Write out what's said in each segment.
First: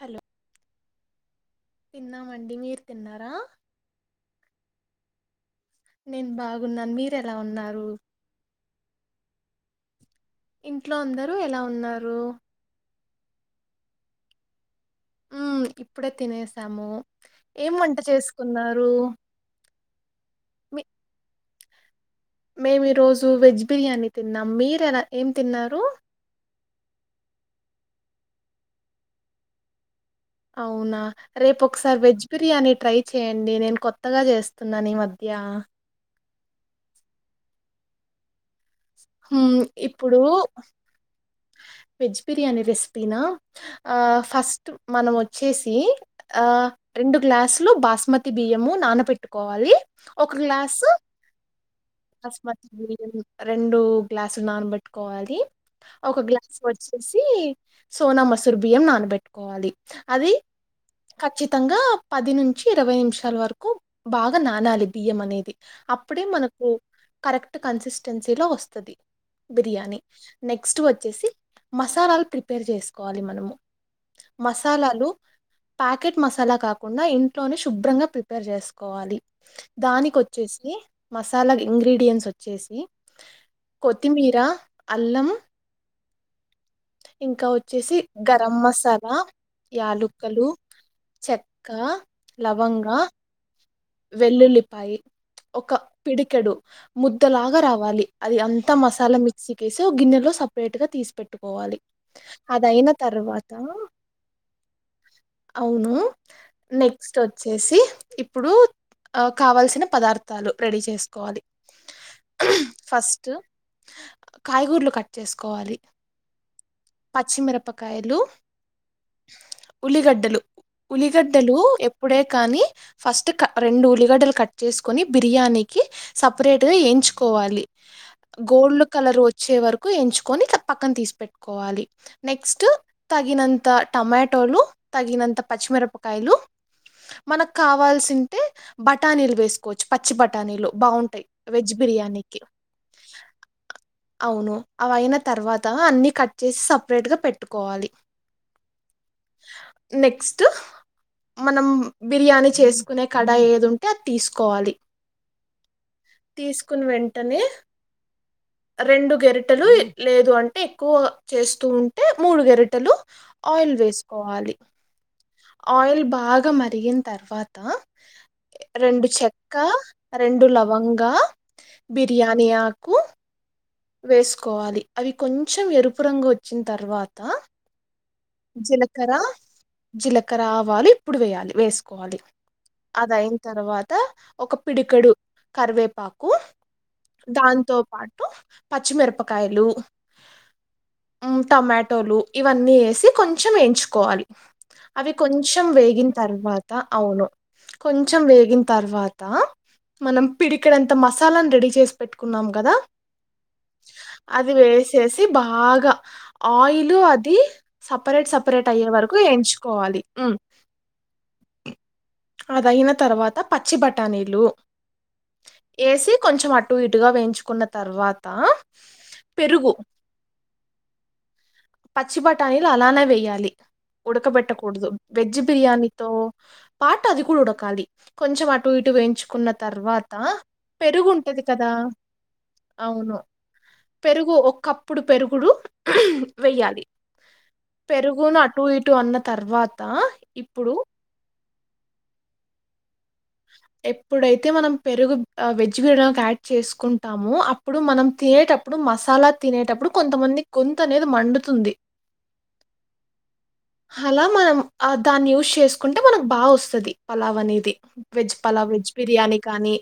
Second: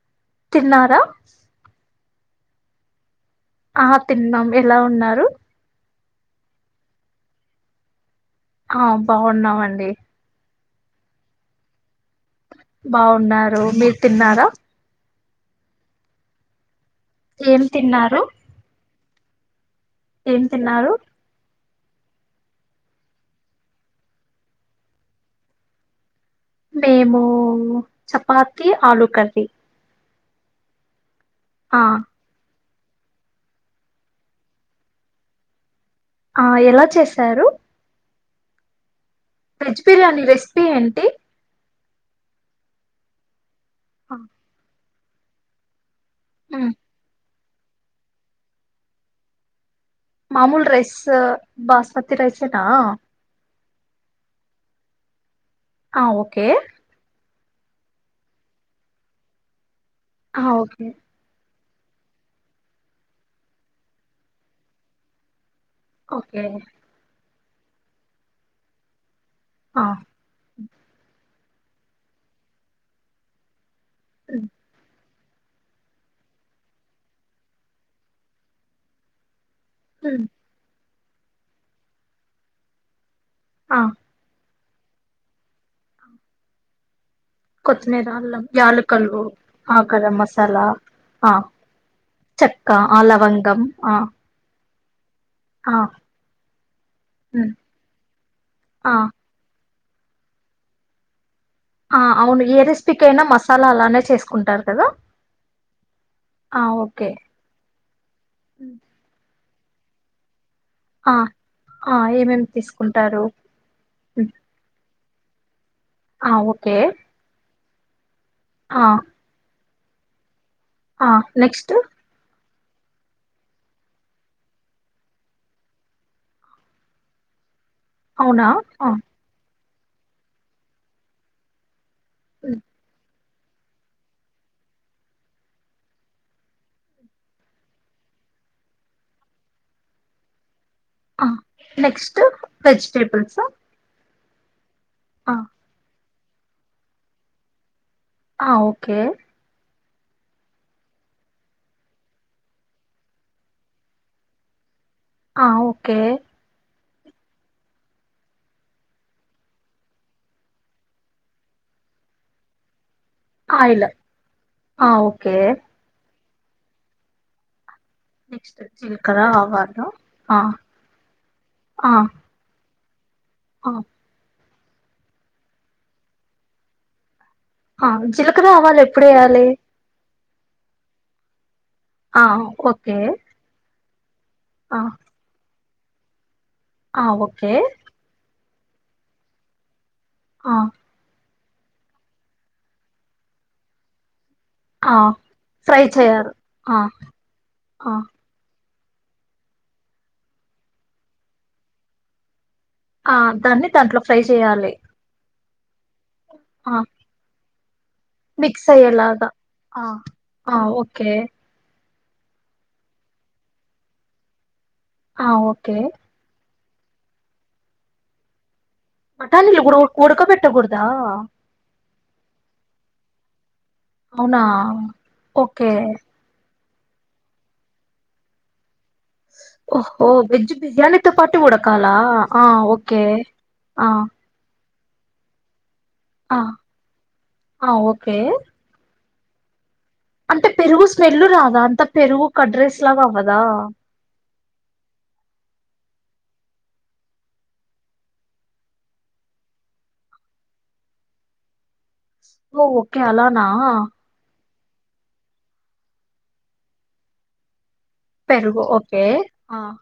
Hello తిన్నారా తిన్నామండి మీరు తిన్నారా ఆ తిన్నాం ఎలా ఉన్నారు నేను బాగున్నాను మీరు ఎలా ఉన్నారు ఆ బాగున్నామండి ఇంట్లో అందరుూ ఎలా ఉన్నారు బాగున్నారు మీరు తిన్నారా ఇప్పుడే తినేసాము ఏం వంట చేసుకున్నారు ఏం మీ తిన్నారు మేము ఈరోజు వెజ్ బిర్యానీ తిన్నాం మీరలా ఏం తిన్నారు మేము చపాతి ఆలూ కర్రీ అవునా రేపు ఆ ఒకసారి వెజ్ బిర్యానీ ట్రై చేయండి నేను కొత్తగా చేస్తున్నాను ఈ మధ్య ఆ ఎలా చేసారు మ్మ్ వెజ్ బిర్యానీ ఇప్పుడు రెసిపీ ఏంటి వెజ్ బియాణి రెసిపీనా ఫస్ట్ మనం వచ్చేసి ఆ ఉమ్, రెండు గ్లాస్ లో బాస్మతి బియ్యము నానబెట్టుకోవాలి ఒక మామూలు గ్లాసు రైస్ బాస్మతి రైస్ తొట అం ఇప్పుడు గ్లాసు నానబెట్టుకోవాలి ఆ ఒక ఓకే గ్లాస్ వచ్చేసి ని సోనా మసూర్ బియ్యం నానబెట్టుకోవాలి అది ఆ ఓకే ఖచ్చిత్ మొత్తంగా పది నుంచి ఇరవై నిమిషాల వరకు బాగా నానాలి బియ్యం అనేది అప్పుడే ఓకే మనకు కరెక్ట్ కన్సిస్టెన్సీలో వస్ స్తాది ఆ బిర్యానీ నెక్స్ట్ వచ్చేసి మసాలాలు ప్రిపేర్ చేసుకోవాలి మనము ఉమ్, మసాలాలు ప్యాకెట్ మసాలా కాకుండా ఇంట్లోనే శుభ్రంగా ప్రిపేర్ చేసుకోవాలి ఉమ్, దానికిొచ్చేసి మసాలా ఇంగ్రీడియంట్స్ వచ్చేసి ఆ కొత్తిమీరా అల్లం ఇంకా వచ్చేసి కొత్తిమీర అల్లం గరం మసాలా, యాలుకలు ఆకరం యాలుక్కలు, మసాలా ఆ చెక్క, చెక్క ఆ లవంగం ఆ వెల్లుల్లి పాయి ఒక ఆ పిడికెడు హ్మ్ ముద్దలాగా రావాలి అది అంతా ఆ మసాలా మిర్చి కేసు గన్నెలో సపరేట్గా తీసి పెట్ టుకోవాలి ఆ అవును ఏ అదయిన రెసిపీకైనా తర్వాత మసాలా అలానే చేసుకుంటారు కదా అవును ఆ ఓకే నెక్స్ట్ వచ్చేసి ఇప్పుడు. హ్మ్. కావల్సిన పదార్థాలు. రెడీ ఆ చేసుకోవాలి ఆ ఏమేమి తీసుకుంటారు ఫస్ట్ హ్మ్. కాయగూరలు కట్ చేసుకోవాలి. ఆ ఓకే. కైలు. ఆ ఉల్లిగడ్డలు. ఆ ఉలిగడ్డలు నెక్స్ట్ ఎప్పుడే కాని. ఫస్ట్ క. రెండు ఉల్లిగడ్డలు కట్ చేసుకొని బిర్యానీకి సపరేట్గా ఎంచుకోవాలి. అవునా గోల్డ్ ఆ కలర్ వచ్చే వరక్ కు ఎంచుకొని ఇట్లా పక్కన తీసి పెట్టుకోవాలి. హ్మ్. నెక్స్ట్ తగినంత టమాటోలు తగినంత పచ్చిమిరపకాయలు మనకు కావాల్సి తే బటానీలు వేసుకోవచ్చు పచ్చి బటానీలు. ఆ నెక్స్ట్ వెజిటేబల్స్. అవును. అవయిన తర్వాత అన్ని కట్. చేసి సపరేట్ గా పెట్టుకోవాలి. ఆ ఓకే. నెక్స్ట్ మనం బిర్యానీ చేస్. కునే కడాయి ఏది ఉంటే అది తీసుకోవాలి. ఆ ఓకే. కుని వెంటనే. రెండు గెరిటెలు లేదు అంటే ఎక్కువ చేస్తూ ఉంటే మూడు గెరిటెలు. ఆయిల్ వేసుకోవాలి ఆ ఓకే ఆయిల్ బాగ. బాగ మరిగిన తర్వాత. నెక్స్ట్ రెండు జీలకర్ర చెక్క ఆవాలు ఆ రెండు లవంగా ఆ బిర్యాని ఆ. కు. ఆ వేస్క్. కోవాలి అవి కొంచెం ఎరుపురంగు వచ్చిన తర్వాత. అ. జిలకర్ర ఆవాలు ఎప్పుడు జీలకర్ర ఎయ్యాలి. జీలకర్ర ఆవాలు ఇప్పుడు వెయ్యాలి వేసు కోవాలి ఓకే అది అయిన తర్వా త ఒక ఆ పిడుకడు కరివేపాకు ఆ ఓకే దాంతో పాటు పచ్చిమిరపకాయలు ఆ టమాటోలు ఇవన్నీ ఎసి కొంచెం వేయించుకోవాలి ఆ అవి కొంచెం ఫ్రై వేగిన చేయాలి తర్వాత ఆ అవును ఆ కొంచెం వేగి తర్వాత మనం పిడికడంత మసాలాను రెడీ చేసి పెట్టుకున్నాం కదా ఆ దాన్ని దాంట్లో ఫ్రై అది చేయ్యాలి వేసేసి బాగా ఆయిలు అది సపరేట్ మిక్స్ సపరేట్ అయ్యే వరకు అయ్యేలాగా ఆ ఎయించుకోవాలి. ఉ ఆ ఓకే అదయిన తర్వాత పచ్చి బటానీలు ఆ ఓకే ఏసి కొంచెం అట్ అటు ఇటుగా వేయించుకున్న తర్వాత మఠాన్లు పెరుగు ఉడుక పెట్టకూడదా పచ్చి బఠానీలు అలానే వేయ్యాలి. అవునా ఉడుకబెట్టకూడదు వెజ్ ఓకే బిర్యానీతో పాట అది కూడా ఉడకాలి కొంచెం ట్ అటు ఇటు వేయించుకున్న ఓహో తర్వాత వెజ్ పెరుగు బిర్యానీతో పాటు ఉంటది కదా ఉడకాలా ఆ ఓకే అవును ఆ పెరుగు ఒక ఇప్పుడు పెరుగుడు ఆ వెయ్యాలి ఆ ఓకే పెరుగును అటు ఇటు అన్నత్ తర్వాత్ అంటే పెరుగు స్మెల్లు రాదు అంత పెరుగు కడ్రెస్ ఎప్పుడైతే మనం పెరుగు బాగ వెజ్ మంచ డనికి యాడ్ చేసుకుంటామో, అప్పుడు మనం తినేటప్పుడు, మసాలా తినేటప్పుడు, కొంతమంది గొంతు అనేది మండుతుంది. ఓ ఓకే అలానా అలా మనం ఆ దాన్ని యూజ్ చేసుకుంటే మనకు బాగ వస్తది. పలావ్ అనేది వెజ్ పెరుగు పలావ్ వెజ్ ఓకే బిర్యానీ ఆ కానీ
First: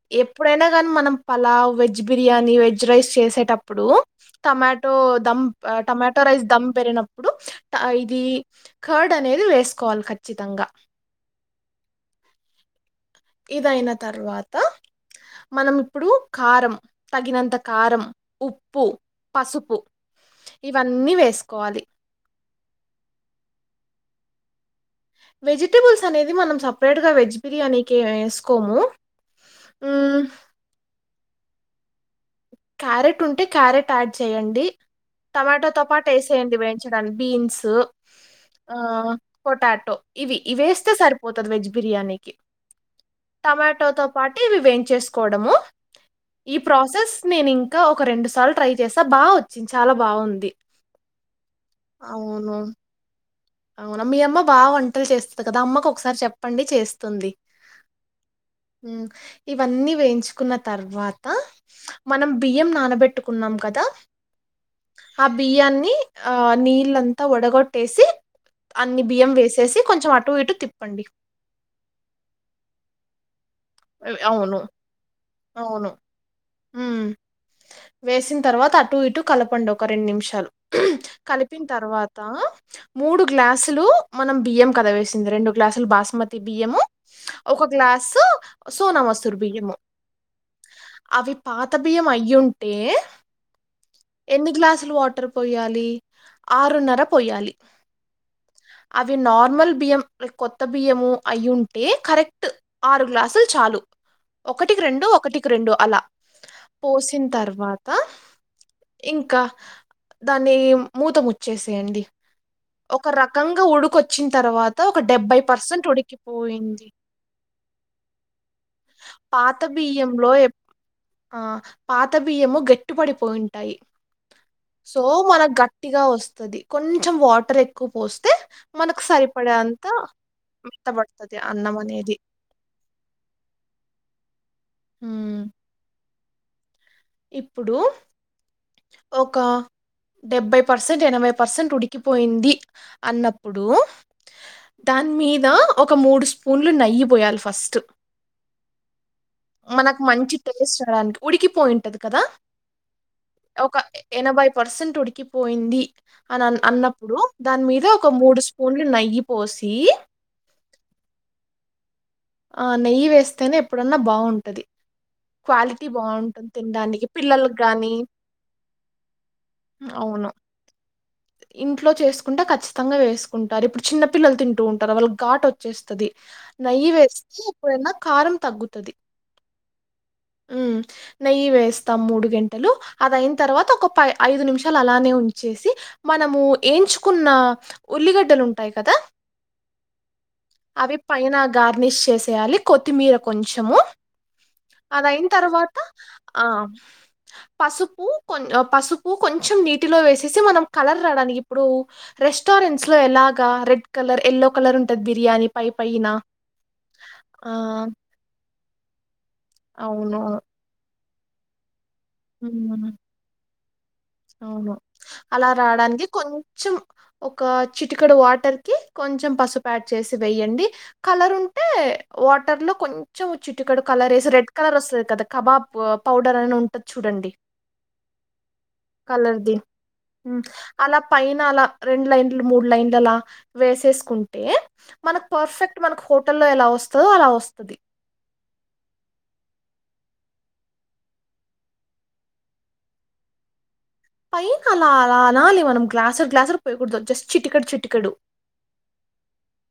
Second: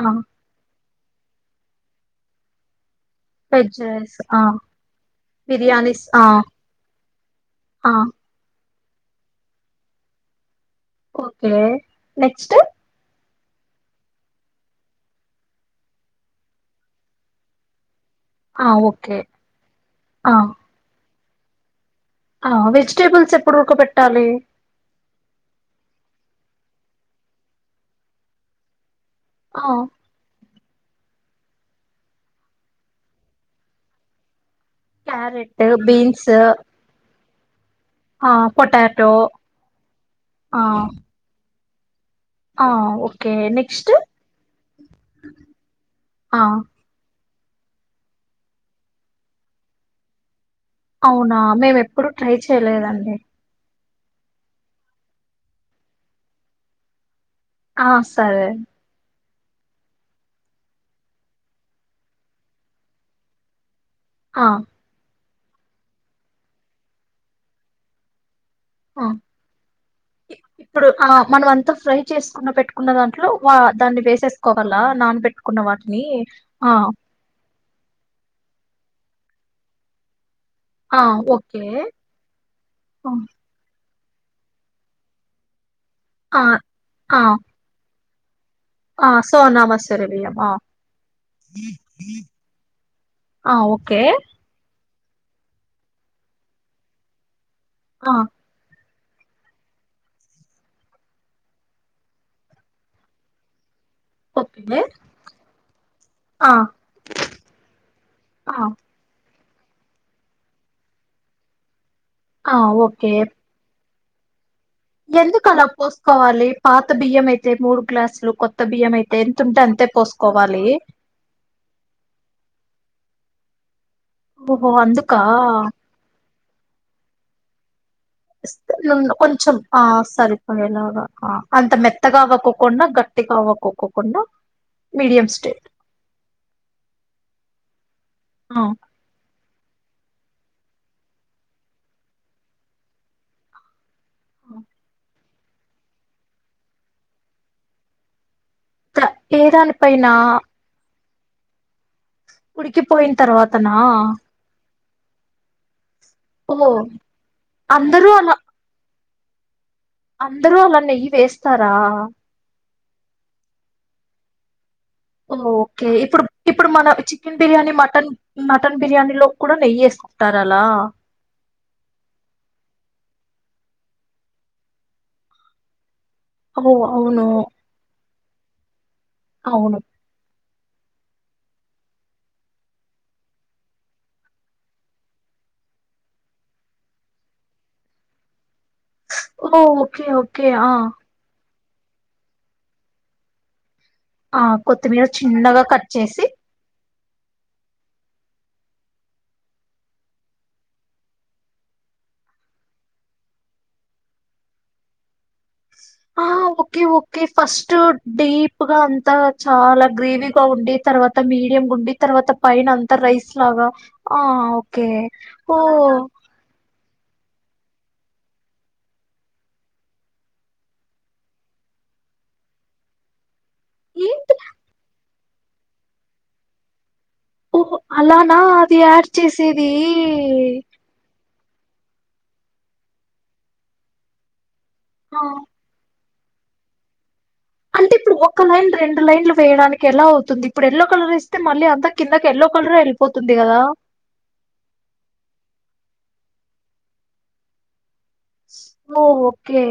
ఆ ఎప్పుడైనా కాని మనం pulao, veg biryani, veg rice. Veg చేసేటప్పుడు రైస్ ఆ టోమాటో దం బిర్యానీస్ టమాటో ఆ రైస్ ధం పెరినప్పుడు ఆ ఇది కర్డ్ అనేది వేసుకోవాలి ఖచ్చితంగా ఓకే నెక్స్ట్ ఇదైన తర్వాత మనం ఇప్పుడు కారం తగినంత కారం ఆ ఉప్పు ఓకే పసుపు ఆ ఇవన్నీ వేస్ సుకోవాలి ఆ వెజిటేబుల్స్ ఎప్పుడు ఉడక పెట్టాలి వెజిటబుల్స్ అనేది మనం సపరేట్గా వెజ్ బిర్యానీకి వేసుకోము. ఆ మ్మ్, క్యారెట్ ఉంటే క్యారెట్ యాడ్ చేయండి. క్యారెట్ టమాటోతో పాటు బీన్స్ వేసేయండి వేయించడానికి బీన్స్ ఆ పొటాటో ఇవి ఆ ఇవేస్తే సరిపోతుంది వెజ్ బిర్ బిర్యానీి ఆ ఓకే టమాటో నెక్స్ట్ తో పాటు ఇవి వేయించేసుకోవడము ఆ ఈ ప్రాసెస్ నేను ఇంకా ఒక రెండు సార్లు ట్రై చేసా బాగా వచ్చింది చాలా బాగుంది అవునా మేము ఎప్పుడుూ ట్రై అవును చేయలేదండి అవునా మీ అమ్మ బాగా వంటలు చేస్తుంది కదా అమ్మకు ఒకసారి చెప్పండి చేస్తుంది ఆ సరే హ్మ్. ఇవన్నీ వేయించుకున్న తర్వాత మనం బియ్యం నానబెట్టుకున్నాం కదా ఆ ఆ బియ్యాన్ని ఆ నీళ్ళంతా ఒడగొట్టేసి ఆ ఇటు ఇప్పుడు తిప్పండి. ఆ మనం అంతా ఫ్రై చేసుకున్న పెట్టుకున్న దా లో వా దాన్ని ఆహ్, అవును. వేసేసుకోవాలా నానబెట్టుకున్న అవును. వాటిని ఆ టూ ఇటు కలపండి ఒక రెండు నిమిషాలు ఆ ఓకే కలిపిన తర్వాత మూడు గ్లాసులు మనం బి్య కదవేసింది రెండు గ్లాస్ అసలు బాస్మతి ఆ బియ్యము ఆ ఒక గ్లాస్ ఆ సోనవసురు సోనా బియ్యము మసూరి బియ్యం ఆ అవి పాత బియ్యం అయ్య ఉంటే ఆ ఓకే ఎన్ని గ్లాసులు వాటర్ పోయాలి ఆరున్నర పోయాలి ఆ అవి నార్మల్ బియ్యం ైక్ కొత్త బియ్యము అయి ఉంటే కరెక్ట్ ఆరు గ్లాసులు చాలు ఓకే ఒకటికి రెండు ఒకటికి రెండు అలా ఆ పోసిన తర్వాత ఆ ఇంకా దాన్ని మూతముచ్చేసేయండి ఆ ఓకే. ఒక రకంగా ఉడు వచ్చిన తర్వాత ఒక డెబ్బై ఎందుకు అలా పర్సెంట్ పోసుకోవాలి ఉడికిపోయింది పాత బియ్యం అయితే మూడు గ్లాసులు కొత్త బియ్యం అయితే ఎంత పాత ఉంటే అంతే బియ్యంలో ఎప్- పోసుకోవాలి పన్ డైలీ ఓహో అందుక కొంచెం వాటర్ ఎ ను కొంచెం ఆ సరిపోయిలాగా మెత్తబడతది అంత అన్నం అనేది. మెత్తగా అవ్వకోకుండా గట్టిగా అవ్వకక్కకుండా మీడియంమ్ హ్మ్. స్టేట్ ఇప్పుడు ఆ కా డెబ్బై పర్సెంట్ ఎనభై పర్సెంట్ ఉడికిపోయింది అన్నప్పుడు దాని మీద ఒక మూడు స్పూన్లు నెయ్యి పోయాలి ఫస్ట్ త ఏ మనకు దానిపైన మంచి టేస్ట్ చేవడానికి ఉడికిపోయింటది ఉడికిపోయిన తర్వాతనా తొడికి పోయింది ఓ అని అన్నప్పుడు దాని మీద ఒక మూడు స్పూన్లు నెయ్యి పోసి అందరు అలా నెయ్యి వేస్తారా నెయ్యి వేస్తేనే ఎప్పుడన్నా బాగుంటుంది ఓకే ఇప్పుడు ఇప్పుడు మన తినడానికి చికెన్ పిల్లలకి బిర్యానీ గానీ మటన్ మటన్ బిర్యానీ లో కూడా నెయ్యి అవును. వేసుకుంటారు అలా కుంటారు ఇప్పుడు చిన్న పిల్లలు తింటూ ఉంటారు వాళ్ళకి ఘట్ వచ్చేస్తుది ఓహో అవును ఏప్పుడైనా కారం తగ్గుతది అవును ఉమ్మ్ నెయ్యి వేస్తాం మూడు గంటెలు అది అయిన తర్వాత ఒక పై ఐదు నిమిషాలు అలానే ఉంచేసి మనము ఏంచుకున్న ఉల్లిగడ్డలు ఉం స్ ఓ ఓకే ఓకే ఆ అవి పైన గార్నిష్ చేసేయాలి కొత్తిమీర కొంచము ఆ కొత్తిమీర చిన్నగా కట్ చేసి ఆ! పసుపు కొం పసుపు కొంచెం నీటిలో వేసేసి మనం కలర్ రాడానికి ఇప్పుడు రెస్టారెంట్స్ లో ఎలాగా రెడ్ కలర్, ఎల్లో కలర్ ఉంటది బిర్యానీ పై పైనా ఆ ఓకే ఓకే ఫస్ట్ డీప్ గా అంతా చాలా అవును గ్రీవీగా ఉండి తర్వా త మీడియంగుండి తర్వాత పైన ఉమ్, అంతా రైస్ లాగా ఆ అవును ఓకే అలా ఓ రావడానికి కొంచెం ఒక చిటికడు వాటర్ కి కొంచెం పసుపు యాడ్ చేసి వేయడి కలర్ ఉంటే వాటర్ లో కొంచం చిటికడు కలర్ వేసి ఏంటి రెడ్ కలర్ వస్తుంది కదా కబాబ్ పౌడర్ అనే ఉంటది చూడండి ఓ అలానా అది వ కలర్ది చేసేది హ్మ్. అలా పైన అలా రెండు లైన్లు మూడు లైన్లు అలా వేసేసుకుంటే ఆ మనకు పర్ఫెక్ట్ మనకు హోటల్లో ఎలా వస్తుందో అలా వ్ అంటే ఇప్పుడు ఒక లైన్ రెండు లైన్లు వేయడాని ఎలా అవుతుంది ఇప్పుడు ఎల్లో కలర్ ఏస్తే మళ్ళీ అంతా కిందకి ఎల్లో కలర్ వెళ్ళిపోతుంది కదా పైన అలా అలా అనాలి మనం గ్లాసుర్ గ్లాసుర్ ప పోయకూడదు జస్ట్ చిట్టికడు చిట్టికడు ఓ ఓకే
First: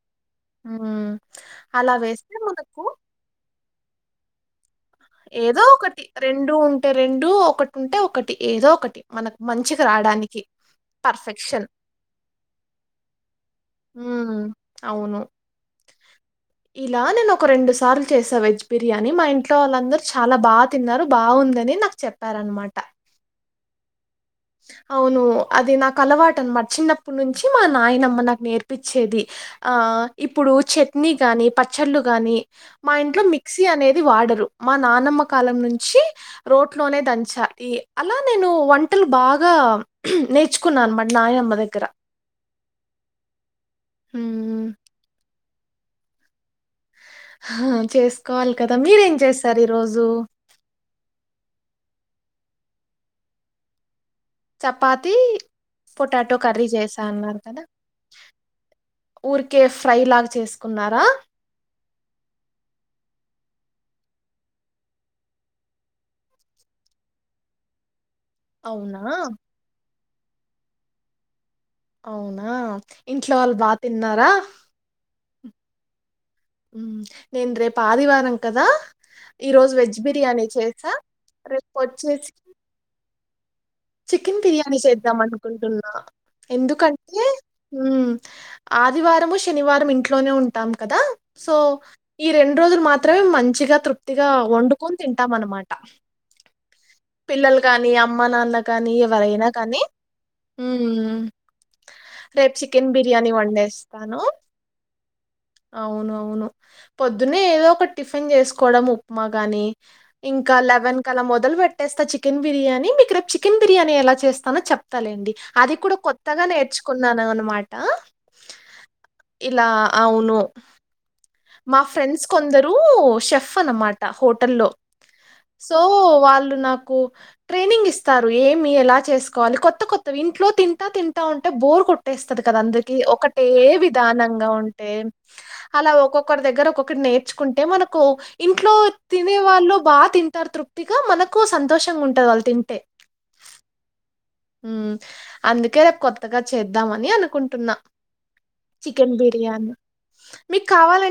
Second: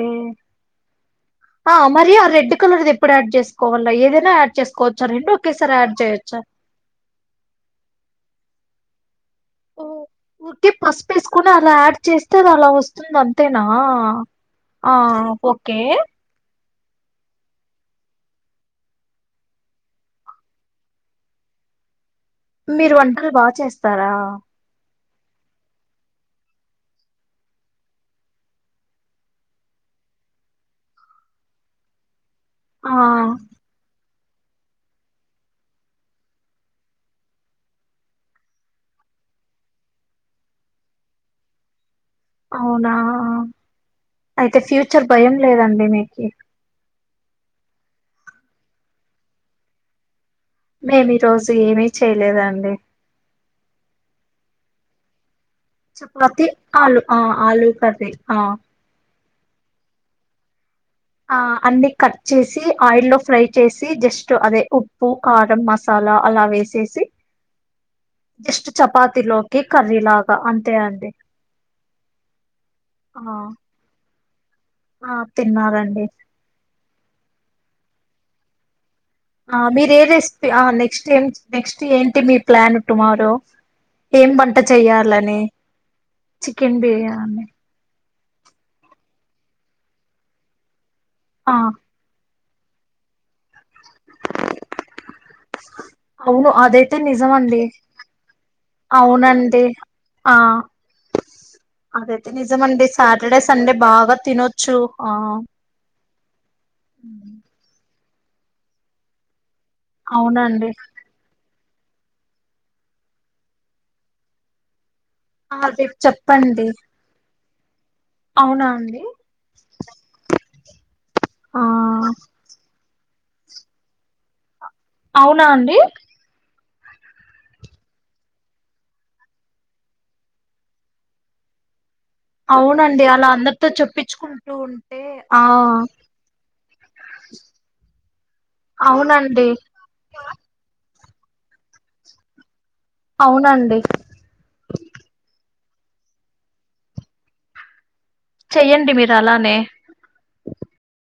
హ్మ్. ఆ అలా మరి వేస్తే రెడ్ ఆ మనకు కలర్ది ఎప్పుడు యాడ్ చేసుకోవాలి అలా ఏదైనా ఆడ్ చేస్ ఏదో ఒకటి రెండు ఉంటే రెండు ఒకటి ఉంటే ఒకటి ఏదో ఒకటి మనకు ఓ మంచిగా రాడానికి. ఉట్టి పసు వేసుకుని పర్ఫెక్షన్. అలా యాడ్ చేస్తే అది అలా వస్తుంది అంతేనా హ్మ్. ఆ అవును. ఓకే ఇలా నేను ఒక రెండు సార్లు చేసా వెజ్ బిర్యానీ మా ఇంట్లో వాళ్ళందరు చాలా బాగా తిన్నారు బాగుందని నాకు చెప్ మీరు వంటలు బా చేస్తారా అవును అది నాకు అలవాట అన్నమాట చిన్నప్పుడు నుంచి మా నాయనమ్మ నాకు నేర్పిచ్చేది ఆ ఇప్పుడు చట్నీ గాని పచ్చళ్ళు గాని మా ఆ ఇంట్లో మిక్సీ అనేది ది వాడరు మా నానమ్మ కాలం నుంచి రోట్ లోనే దంచ అలా నేను వం టలు బాగా నేర్చుకున్నా అనమాట నాయమ్మ దగ్గర అవునా ఆ అయితే హ్మ్. ఫ్యూచర్ భయం లేదండి మిర్చి ఆ చేసుకోవాలి కదా మీరేం చేస్తారు ఈ రోజు మేమి ఈ రోజు ఏమి చేయలేదండి చపాతి చపాతి ఆలు ఆ ఆలూ కర్రీ ఆ ఊరికే ఫ్రై లాగా చేసుకున్నారా ఆ అన్ని కట్ చేసి ఆయిల్లో ఫ్రై చేసి జస్ట్ అదే ఉప్పు కారం మసాలా అలా వేసేసి జస్ట్ అవునా? చపాతిలోకి కర్రీలాగ అ అంతే అంతే అవునా ఇంట్లో వాళ్ళు బా తిన్నారా ఆ తిన్నారండి ఉ నేను రేపు ఆదివారం కదా ఆ ఈరోజు మీర వెజ్ ఏ బిర్యానీ రెస్పి ఆ చేశా. నెక్స్ట్ ఏం నెక్స్ట్ ఏంటి రేపొచ్చేసి మీ ప్లాన్ టుమారో ఏం చికెన్ వంట బిర్యానీ చేద్దాం చెయ్యాలని అనుకుంటున్నా చికెన్ ఎందుకంటే బిర్యానీ ఊ ఆదివారము శనివారం ఇంట్లోనే ఉంటాం కదా ఆ సో ఈ రెండు రోజులు మాత్రమే మంచిగా తృప్తిగా వండుకొని తింటాం అన్నమాట అవును అదైతే పిల్లలు నిజమండి కానీ అమ్మ నాన్న కానీ ఎవరైనా అవునండి కానీ ఆ ఊ అదైతే రేపు నిజమండి చికెన్ బిర్యానీ సాటర్డే సండే బాగా వండేస్తాను తినొచ్చు ఆ అవును అవును పొద్దున్నె ఏదో ఒక [inaudible] టిఫిన్ చేసుకోవడం ఉప్మా గాని ఇంకా అవునండి లెవెన్ కలా మొదలు పెట్ ట్టేస్తా చికెన్ బిర్యానీ మీకు రేపు చికెన్ బిర్యానీ ఎలా చేస్తానో చప్ తా లేండి ఆ అది కూడా రేపు కొత్తగా చెప్పండి నేర్చుకున్నాను అనమా టా అవునా అండి ఇలా అవును ఆ మా ఫ్రెండ్స్ కొందరు షెఫ్ అన్నమాట హోటల్లో అవునా అండి సో వాళ్ళు నా కు ట్రైనింగ్ ఇస్తారు ఏమి ఎలా చేసుకోవాలి కొత్త కొత్తవి ఇంట్లో తింటా తింటా ఉంటే బోర్ కొడు ట్టేస్తుది కదా అందరికి అవునండి అలా ఒకటే అందరితో విధానంగా చెప్పించుకుంటూ ఉంటే ఆ అలా ఒకొక్ కరి దగ్గర ఒకటి నేర్చుకుంటే మనకు ఇంట్లో తినే అవునండి వాళ్ళు బా తింటారు తృప్తి గా మనకూ సంతోషంగుంటంది వాళ్ళు తింటే అవునండి హ్మ్. అందుకే రేపు కొత్తగా చేద్దామని అనుకుంటున్నా చెయ్యండి మీరు చికెన్ అలానే బిర్యానీ మీకు కావాలన్